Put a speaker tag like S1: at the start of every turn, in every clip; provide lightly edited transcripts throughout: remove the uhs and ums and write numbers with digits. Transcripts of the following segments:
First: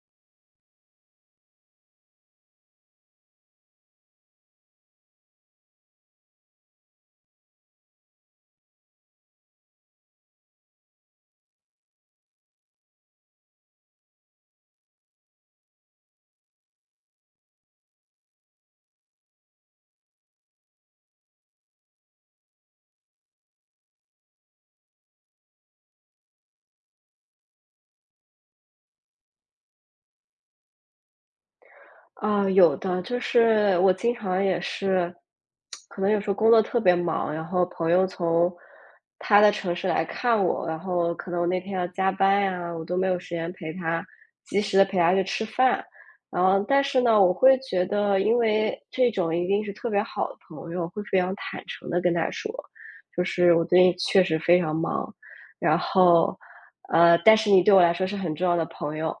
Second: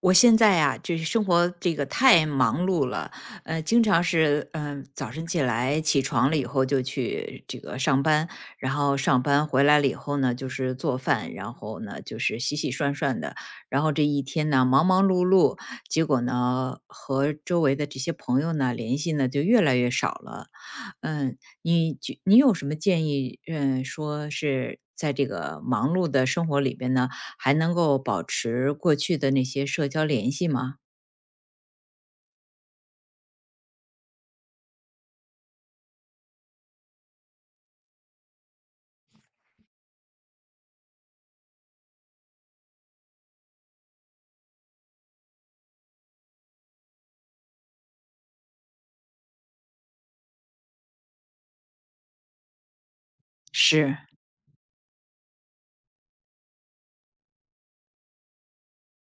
S1: 我现在啊，就是生活这个太忙碌了，经常是早晨起来起床了以后就去这个上班，然后上班回来了以后呢，就是做饭，然后呢就是洗洗涮涮的，然后这一天呢忙忙碌碌，结果呢和周围的这些朋友呢联系呢就越来越少了，嗯，你有什么建议，说是在这个忙碌的生活里边呢，还能够保持过去的那些社交联系吗？
S2: 啊，有的，就是我经常也是，可能有时候工作特别忙，然后朋友从他的城市来看我，然后可能我那天要加班呀，我都没有时间陪他，及时的陪他去吃饭。然后，但是呢，我会觉得，因为这种一定是特别好的朋友，会非常坦诚的跟他说，就是我最近
S1: 是。
S2: 确实非常忙，然后，但是你对我来说是很重要的朋友，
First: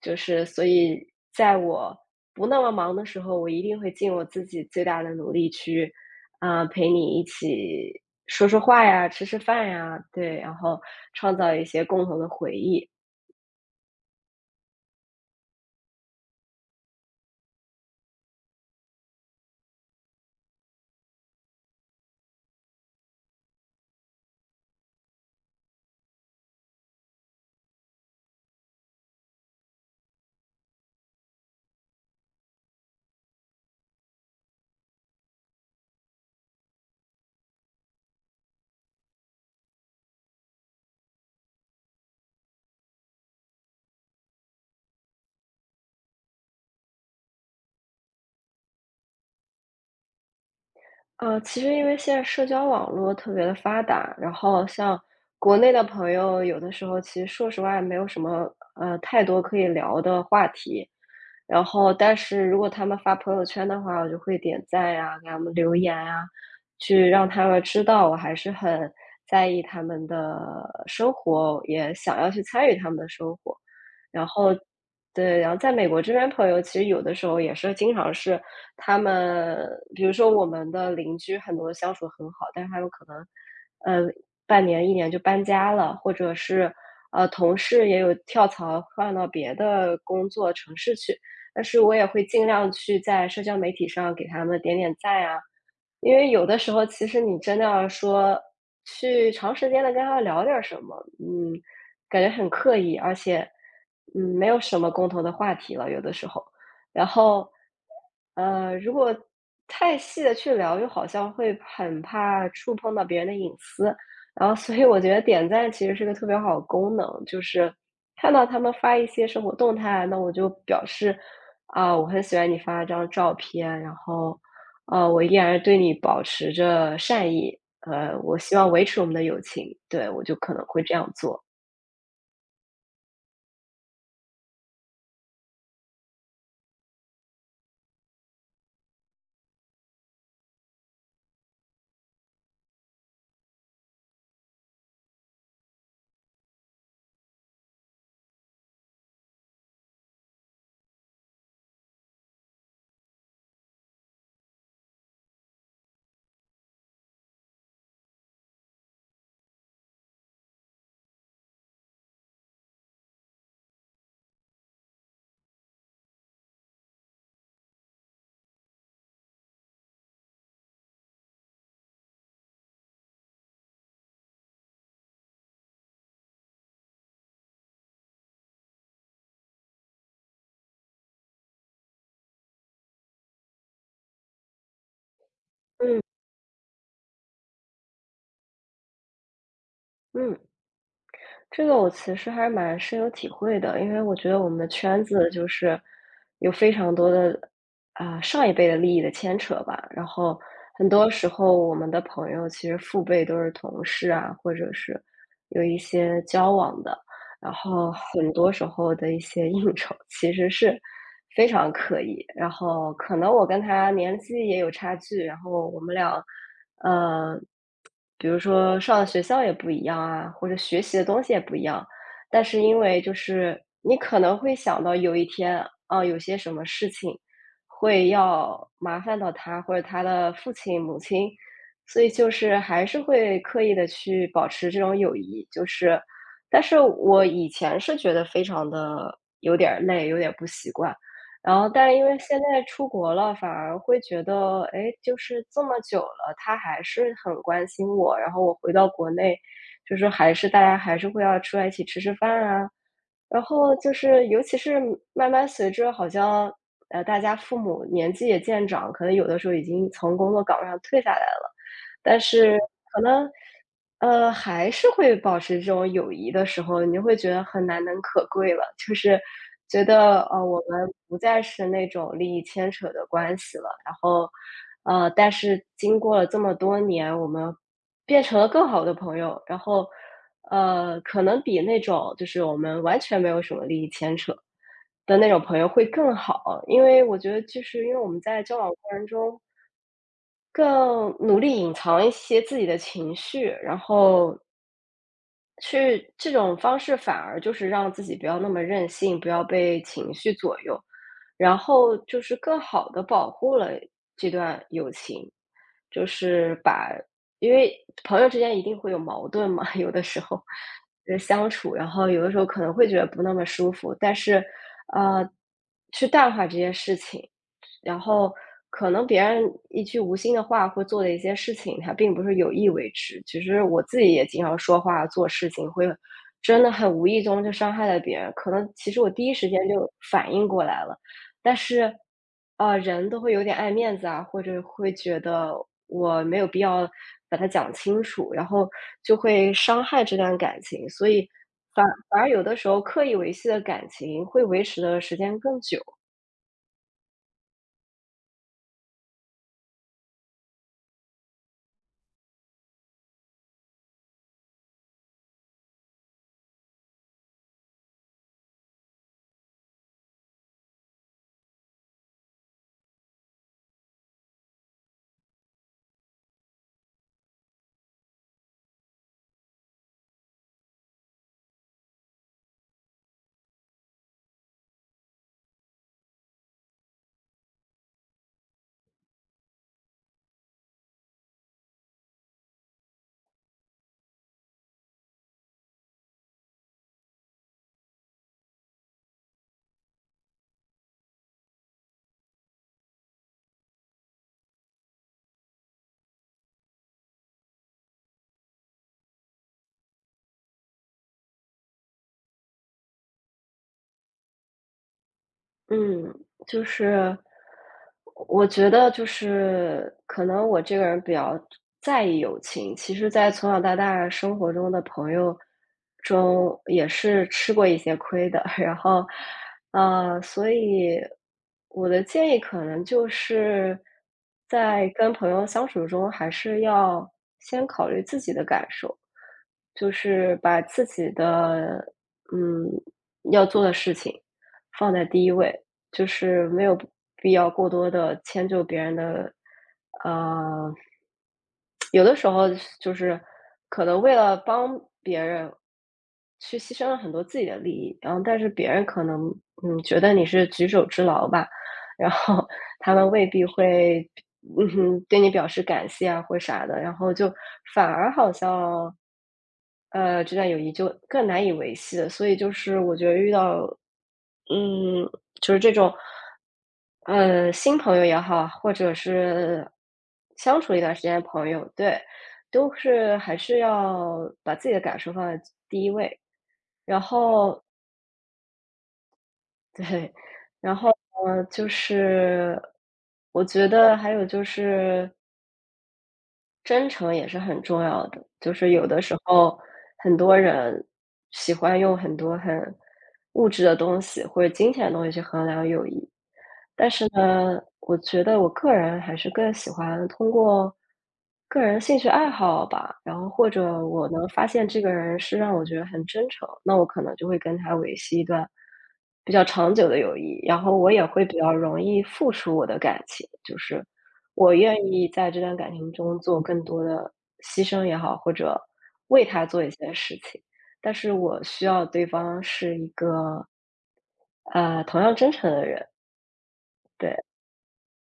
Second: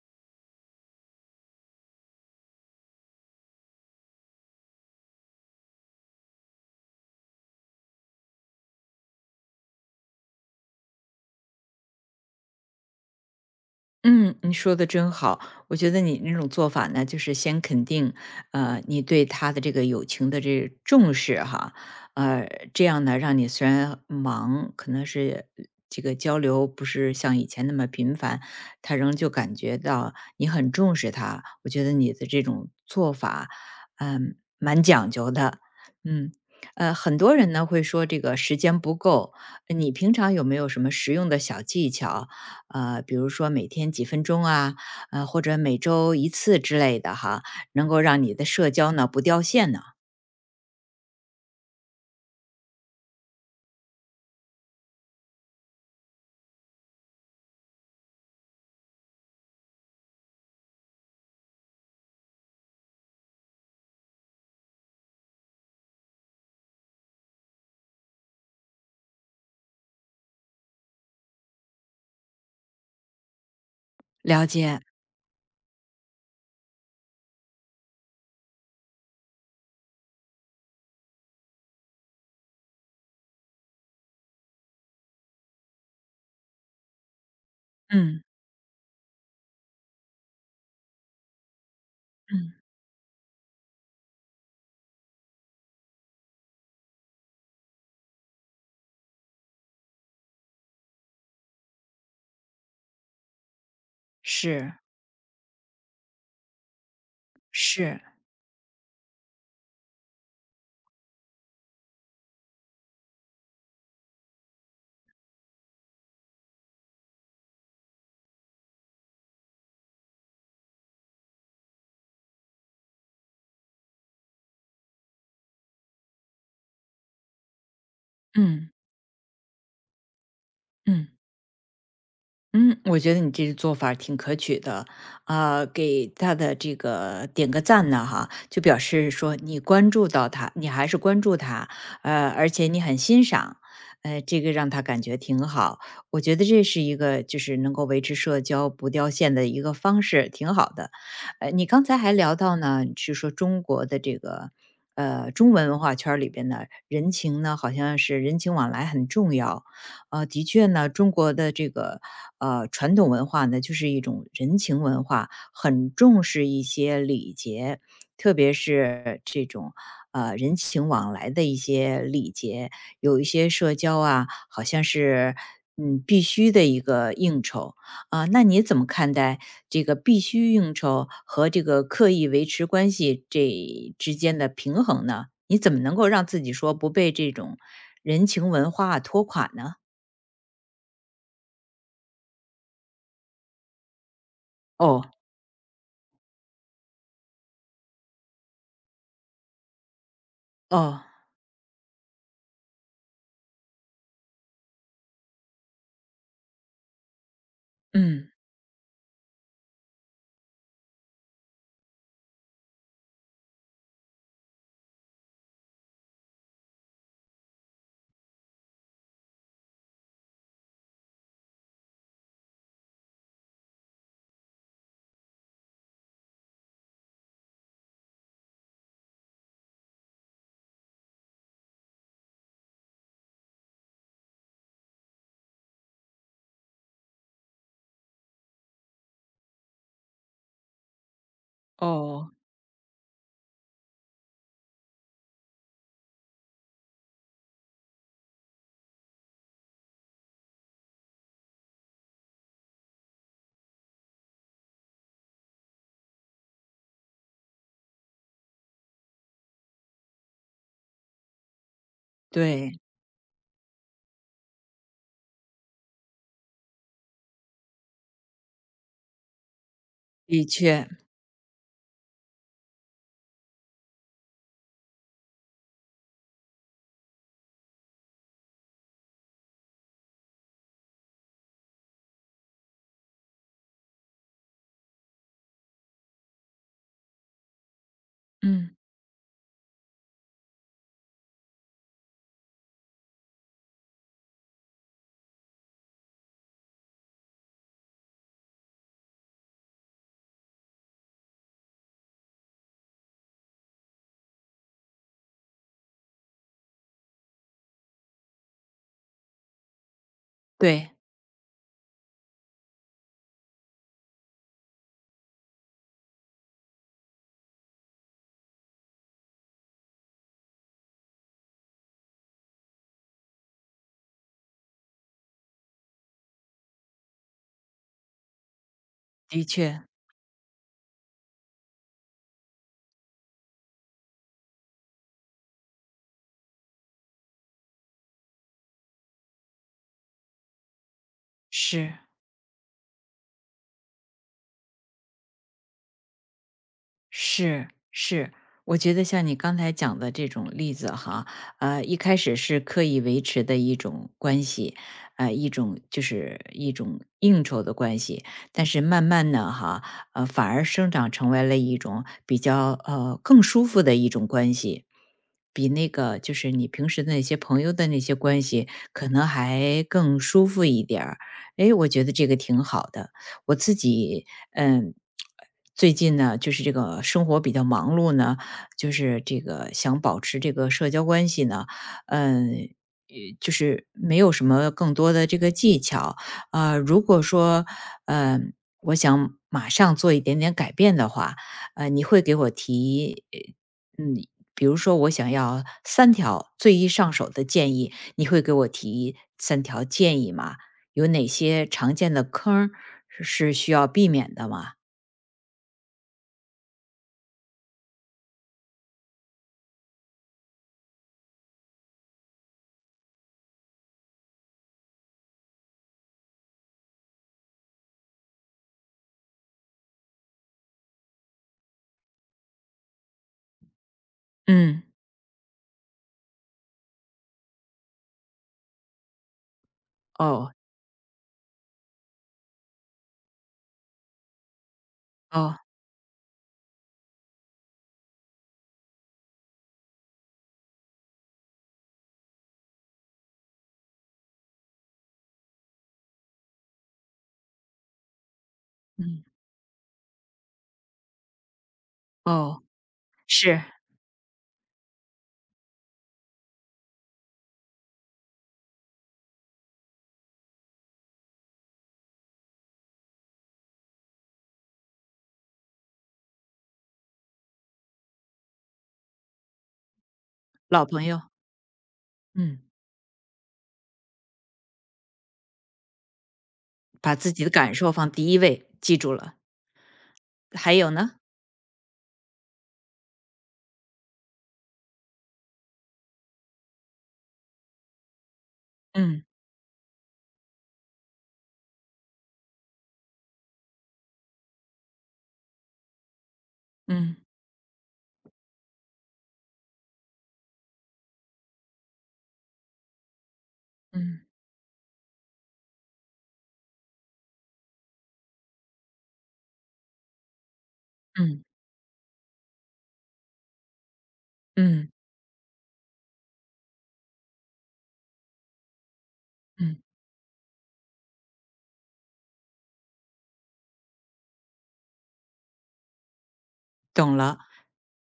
S2: 就是所以在我不那么忙的时候，我一定会尽我自己最大的努力去，陪你一起说说话呀，吃吃饭呀，对，然后创造一些共同的回忆。
S1: 嗯，你说的真好。我觉得你那种做法呢，就是先肯定，你对他的这个友情的这重视哈，呃，这样呢，让你虽然忙，可能是这个交流不是像以前那么频繁，他仍旧感觉到你很重视他。我觉得你的这种做法，蛮讲究的。嗯，很多人呢会说这个时间不够，你平常有没有什么实用的小技巧？比如说每天几分钟啊，或者每周一次之类的哈，能够让你的社交呢不掉线呢。
S2: 其实因为现在社交网络特别的发达，然后像国内的朋友，有的时候其实说实话没有什么太多可以聊的话题，然后但是如果他们发朋友圈的话，我就会点赞呀、给他们留言啊，去让他们知道我还是很在意他们的生活，也想要去参与他们的生活。然
S1: 了
S2: 后
S1: 解。
S2: 对，然后在美国这边朋友其实有的时候也是经常是他们比如说我们的邻居很多相处很好，但是他们可能，呃，半年、一年就搬家了，或者是，同事也有
S1: 嗯
S2: 跳槽换到别的工作城市去。但是我也会尽
S1: 嗯。
S2: 量去在社交媒体上给他们点点赞啊，因为有的时候其实你真的要说，去长时间的跟他聊点儿什么，感觉很刻意，而且，没有
S1: 是
S2: 什么共同的话题了，有的时候。然后，
S1: 是。
S2: 如果太细的去聊，又好像会很怕触碰到别人的隐私。然后所以我觉得点赞其实是个特别好的功能，就是看到他们发一些生活动态，那我就表示，啊，我很喜欢你发的这张照片，然后，我依然对你保持着善意，我希望
S1: 嗯
S2: 维持我们的友情，对，我就可能会这
S1: 嗯。
S2: 样做。
S1: 嗯，我觉得你这个做法儿挺可取的，啊、给他的这个点个赞呢，哈，就表示说你关注到他，你还是关注他，而且你很欣赏，这个让他感觉挺好。我觉得这是一个就是能够维持社交不掉线的一个方式，挺好的。你刚才还聊到呢，是说中国的这个。中文文化圈儿里边呢，人情呢，好像是人情往来很重要。的确呢，中国的这个传统文化呢，就是一种人情文化，很重视一些礼节，特别是这种人情往来的一些礼节，有一些社交啊，好像是必须的一个应酬啊、那你怎么看待这个必须应酬和这个刻意维持关系这之间的平衡呢？你怎么能够
S2: 嗯
S1: 让自己说不被这种人情文化拖垮呢？
S2: 嗯。这个我其实还蛮深有体会的，因为我觉得我们的圈
S1: 哦，
S2: 子就是有非常多的上一辈的利益的牵扯吧，然后很
S1: 哦，
S2: 多时候我们的朋友其实父辈都是同事啊，或者是有一些交往的，然后
S1: 嗯。
S2: 很多时候的一些应酬其实是非常刻意，然后可能我跟他年纪也有差距，然后我们俩，呃，比如说上的学校也不一样啊，或者学习的东西也不一样，但是因为就是你可能会想到有一天啊，有些什么事情会要麻烦到他或者他的父亲母亲，所以就是还是会刻意的去保持这种友谊，就是。但是我以前是觉得非常的有点儿累，有点不习惯。然后但是因为
S1: 哦，
S2: 现在出国了，反而会觉得，哎，就是这么久了，他还是很关心我。然后我回到国内，就是还是大家还是会要出来一起吃吃饭啊。然后就是尤其是慢慢随着好像，大家父母年纪也渐长，可能有的时候已经从工作岗位上退下来了，但是
S1: 对，
S2: 可能，还是会保持这种友谊的时候，你会觉得很难能可贵了，就是觉得，
S1: 的
S2: 我
S1: 确，
S2: 们不再是那种利益牵扯的关系了。然后，但是经过了这么多年，我们变成了更好的朋友。然后，可能比那种就是我们完全没有什么利益牵扯的那种朋友会更好，因为我觉得就是因为我们在交往
S1: 嗯。
S2: 过程中更努力隐藏一些自己的情绪，然后去这种方式反而就是让自己不要那么任性，不要被情绪左右，然后就是更好的保护了这段友情。就是把因为朋友之间一定会有矛盾嘛，有的时候，
S1: 对，
S2: 相处，然后有的时候可能会觉得不那么舒服，但是，呃，去淡化这些事情。然后可能别人一句无心的话或做的一些事情，他并不是有意为之。其实我自己也经常说话、做事情，会真的很无意中就伤害了别人。可能其实我第一
S1: 的
S2: 时间
S1: 确，
S2: 就反应过来了，但是，啊，人都会有点爱面子啊，或者会觉得我没有必要把它讲清楚，然后就会伤害这段感情。所以反
S1: 是。
S2: 反而有的时候刻意维系的感情，会维持的时间更久。
S1: 是是，我觉得像你刚才讲的这种例子哈，一开始是刻意维持的一种关系，一种就是一种应酬的关系，但是慢慢的哈，反而生长成为了一种比较更舒服的一种关系，比那个就是你平时的那些朋友的那些关系，可能还更舒服一点儿。诶，我觉得这个挺好的，我自己嗯，最近呢，就是这个生活比较忙碌呢，就是这个想保持这个社交关系呢，嗯。就是没有什么更多的这个技巧，啊。如果说，嗯，我想马上做一点点改变的话，你会给我提，呃嗯，比如说我想要三条最易上手的建议，你会给我提三条建议吗？有哪些常见的坑儿是需要避免的吗？
S2: 嗯，就是我觉得就是可能我这个人比较在意友情，其实在从小到大生活中的朋友中也是吃过一些亏的，然后，所以我的建议可能就是
S1: 嗯。
S2: 在跟朋友相处中，还是要先考虑自己的感受，就是
S1: 哦，
S2: 把自己的嗯要做的事情放在第一
S1: 哦，
S2: 位。就是没有必要过多的迁就别人的，呃，有的时候就是可能为了帮别人，去牺牲了很多自己的利益，然后但是别人可
S1: 嗯，
S2: 能，觉得你是举手之劳吧，然后
S1: 哦，
S2: 他们未必
S1: 是，
S2: 会，嗯哼对你表示感谢啊或啥的，然后就反而好像，这段友谊就更难以维系了。所以就是我觉得遇到嗯，就是这种，新朋友也好，或者是相处一
S1: 老
S2: 段时
S1: 朋
S2: 间的
S1: 友，
S2: 朋友，对，
S1: 嗯，
S2: 都是还是要把自己的感受放在第一位。然
S1: 把自己的
S2: 后
S1: 感受放第一位，记住了。
S2: 对，然
S1: 还
S2: 后，
S1: 有呢？
S2: 就是我觉得还有就是真诚也是很重要的，就是有的时
S1: 嗯，
S2: 候很多人喜欢用很多很物质的东西或者金钱的东西去衡量友谊。但是
S1: 嗯。
S2: 呢，我觉得我个人还是更喜欢通过个人兴趣爱好吧，然后或者我
S1: 嗯，
S2: 能发现这个人是让我觉得很真诚，那我可能就会跟他维系一段比较长久的友谊，然后我也会比
S1: 嗯，
S2: 较容易付出我的感情，就是我愿
S1: 嗯，
S2: 意在这段感情中做更多的牺牲也好，或者为他做一
S1: 嗯，
S2: 些事情，但是我需要对方是一个同样真诚的人，
S1: 懂
S2: 对
S1: 了。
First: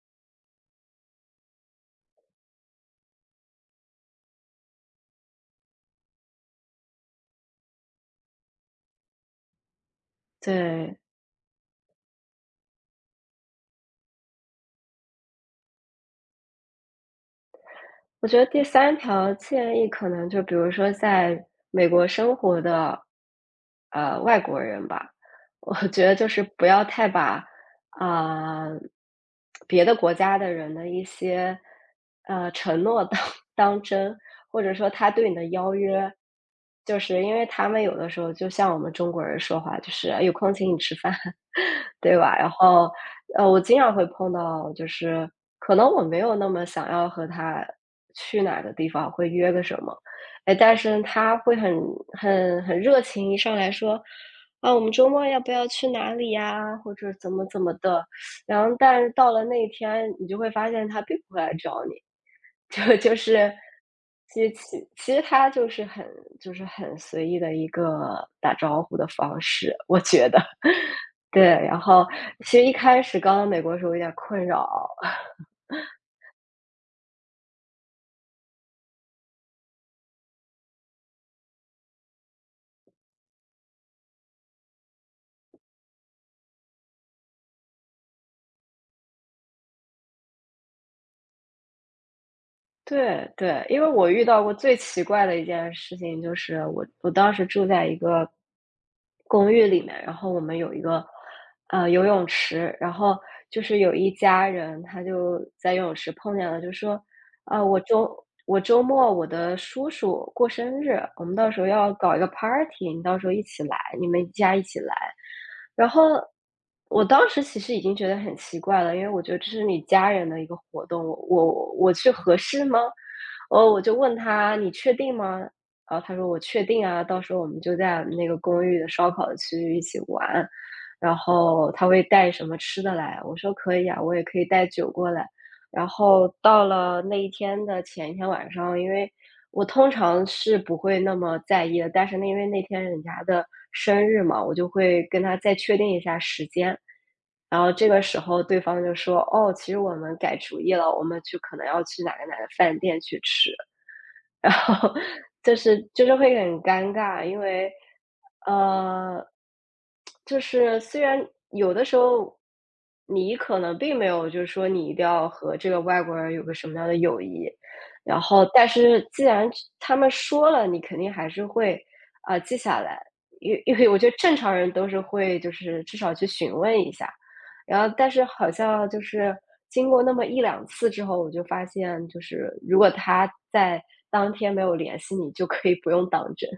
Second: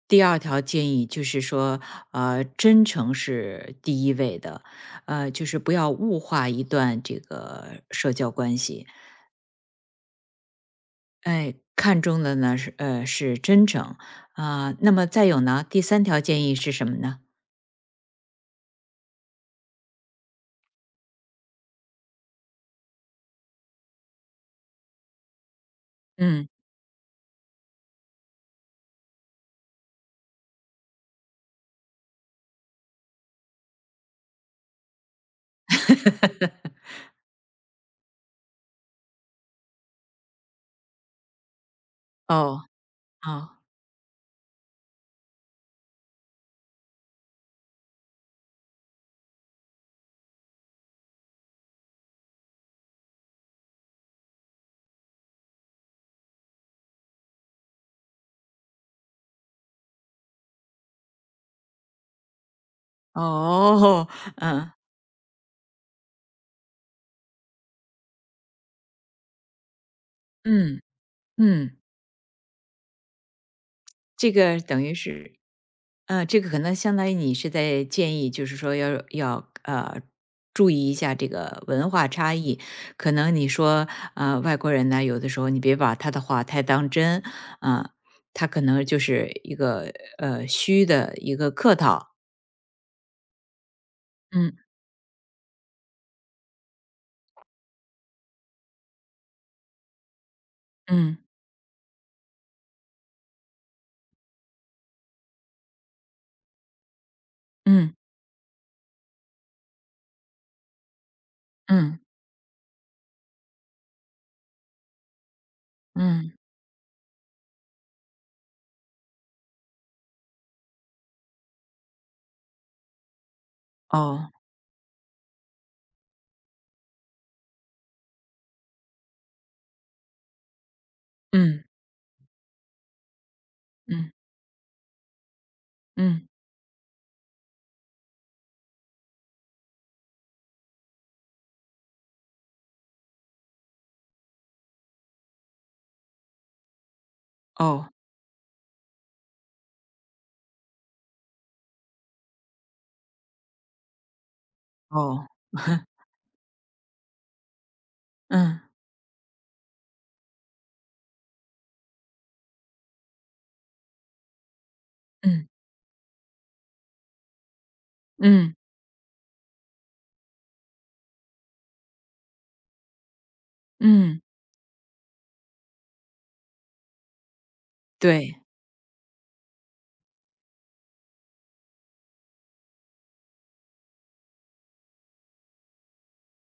S1: 第二条建议就是说，真诚是第一位的，就是不要物化一段这个社交关系。
S2: 对。
S1: 哎，看中的呢是真诚啊、那么再有呢，第三条建议是什么呢？
S2: 我觉得第三条建议可能就比如说在美国生活的，外国人吧，我觉得就是
S1: 嗯，
S2: 不要太把，啊，呃别的国家的人的一些，承诺当 当真，或者说他对你的邀约。就是因为他们有的时候就像我们中国人说话，就是"哎有空请你吃饭"，对吧？然
S1: 哦
S2: 后
S1: 哦
S2: 我经常会碰到，就是可能我没有那么想要和他去哪个地方，会约个什么，哎，但是他会很热情，一上来说，啊，我们周末要不要去哪里呀，或者怎么怎么的，然后但是到了那一天，你就会发现他并不会来找你，就是，
S1: 哦，
S2: 其 实
S1: 嗯
S2: 其其实他就是很随意的一个打招呼的方式，我觉得。
S1: 嗯
S2: 对，
S1: 嗯，
S2: 然后其实一开始刚到美国的时候有点
S1: 这
S2: 困
S1: 个等
S2: 扰。
S1: 于是，这个可能相当于你是在建议，就是说要注意一下这个文化差异。可能你说外国人呢，有的时候你别把他的话太当真啊、他可能就是一个虚的一个客套，
S2: 对对，因为我遇到过
S1: 嗯
S2: 最奇怪的一件事情，就是我当时住在一个公寓里面，然后我们有一个，
S1: 嗯。
S2: 游泳池，然后就是有一家人，他就在游泳池碰见了，就说：“啊，
S1: 嗯，
S2: 我周末我的叔叔过生日，我们到时候要
S1: 嗯，
S2: 搞一个 party，你到时候一起来，你们一家一起来。”然后
S1: 嗯，
S2: 我当时其实已经觉得很奇怪了，因为我觉得这是你家人的一个活动，我去合适吗？哦，我就问
S1: 哦，
S2: 他：“你确定吗？”然后他说：“我确定啊，到时候我们就在我们那个公寓的烧烤的区域一起玩，然
S1: 嗯，
S2: 后他会带什么吃的来。”我说：“可以啊，
S1: 嗯，
S2: 我也可以带酒过来。”然后
S1: 嗯，
S2: 到了那一天的前一天晚上，因为我通常是不会那么在意的，但是那因为那天人家的生日嘛，我就会跟他再确定一下时间。然后这
S1: 哦，
S2: 个时候对方就说：“哦，其实我们改主意了，我们去可能要去哪个哪个饭店去吃。”然后
S1: 哦，
S2: 就是就 是会很尴尬，因为，
S1: 嗯，
S2: 呃，就是虽然有的时候你可能并没有就是说你一定要
S1: 嗯，
S2: 和这个外国人有个什么样的友谊，然后
S1: 嗯，
S2: 但是既然他们说了，你肯定还是会啊、记下来，因为我觉得
S1: 嗯，
S2: 正常人都是会就是至少去询问一下，然后但是
S1: 对。
S2: 好像就是经过那么一两次之后，我就发现就是如果他在当天没有联系你，就可以不用当真，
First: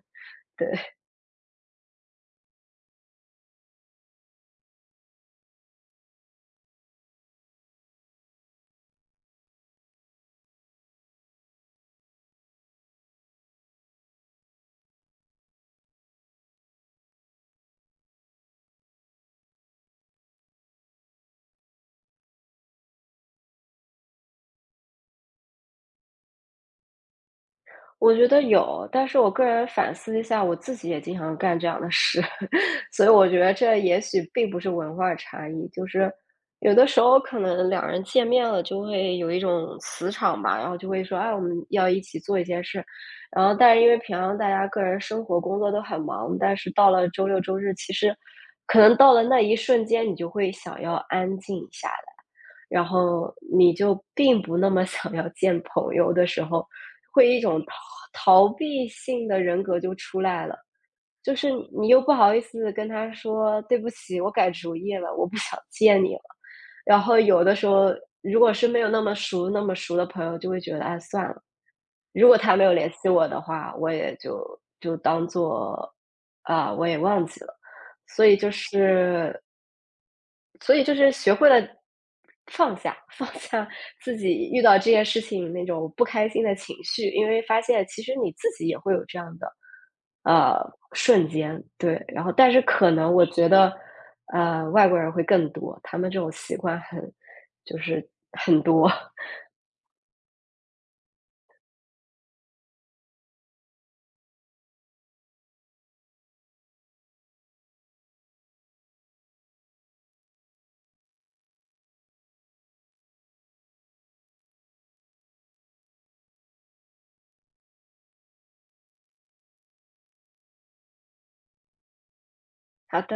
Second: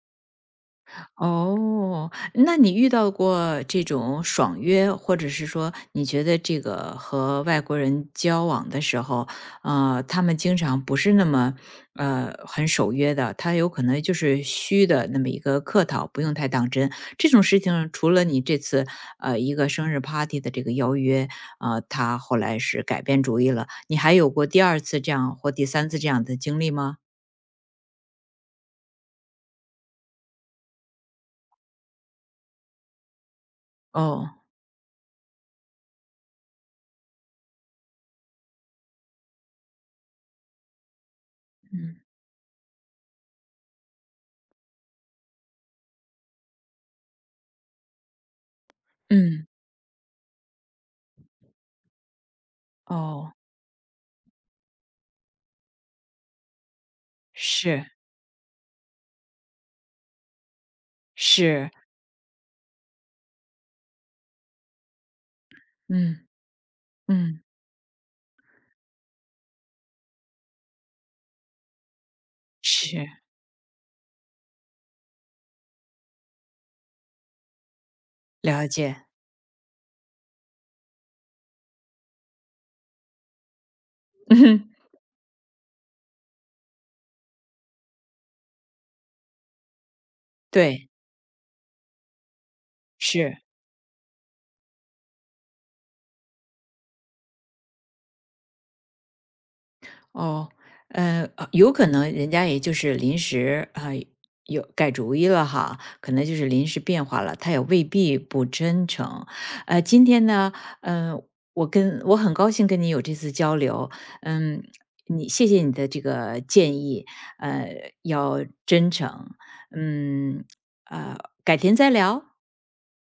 S2: 对。
S1: 哦，那你遇到过这种爽约，或者是说你觉得这个和外国人交往的时候，他们经常不是那么很守约的，他有可能就是虚的那么一个客套，不用太当真。这种事情，除了你这次一个生日 party 的这个邀约，他后来是改变主意了，你还有过第二次这样或第三次这样的经历吗？
S2: 我觉得有，但是我个人反思一下，我自己也经常干这样的事，所以我觉得这也许
S1: 哦，
S2: 并不是文化差异，就是有的时候可能两人见面了就会有一种磁场吧，然后就会说，哎，我们要一
S1: 嗯
S2: 起做一件事，然后但是因为平常大家个人生活工作都很忙，但是到了周六周日，其实可能到了那
S1: 嗯，
S2: 一瞬间，你就会想要安静一下，然
S1: 哦，
S2: 后你就并不那么想要见朋友的时候，会一种
S1: 是
S2: 逃避性的人格就出来了。就是
S1: 是。
S2: 你又不好意思跟他说对不起，我改主意了，我不想见你
S1: 嗯
S2: 了。然后
S1: 嗯，
S2: 有的时候，如果是没有那么熟、那么熟的朋友，就会觉得哎算了，如果他没有联系
S1: 是，
S2: 我的话，我也就就当做啊我也忘记了。所以就
S1: 了解，
S2: 是所以就是学会了放下，放下自 己遇
S1: 嗯
S2: 到这件事情那种不开心的情绪，因为发现其实你自己也会有这样的，呃，
S1: 对，
S2: 瞬间，对。然后但是可能我
S1: 是，
S2: 觉得，外国人会更多，他们这种习惯很就是很多。
S1: 哦，有可能人家也就是临时啊、有改主意了哈，可能就是临时变化了，他也未必不真诚。今天呢，嗯、我很高兴跟你有这次交流，嗯，谢谢你的这个建议，要真诚，嗯，呃，改天再聊。
S2: 好的。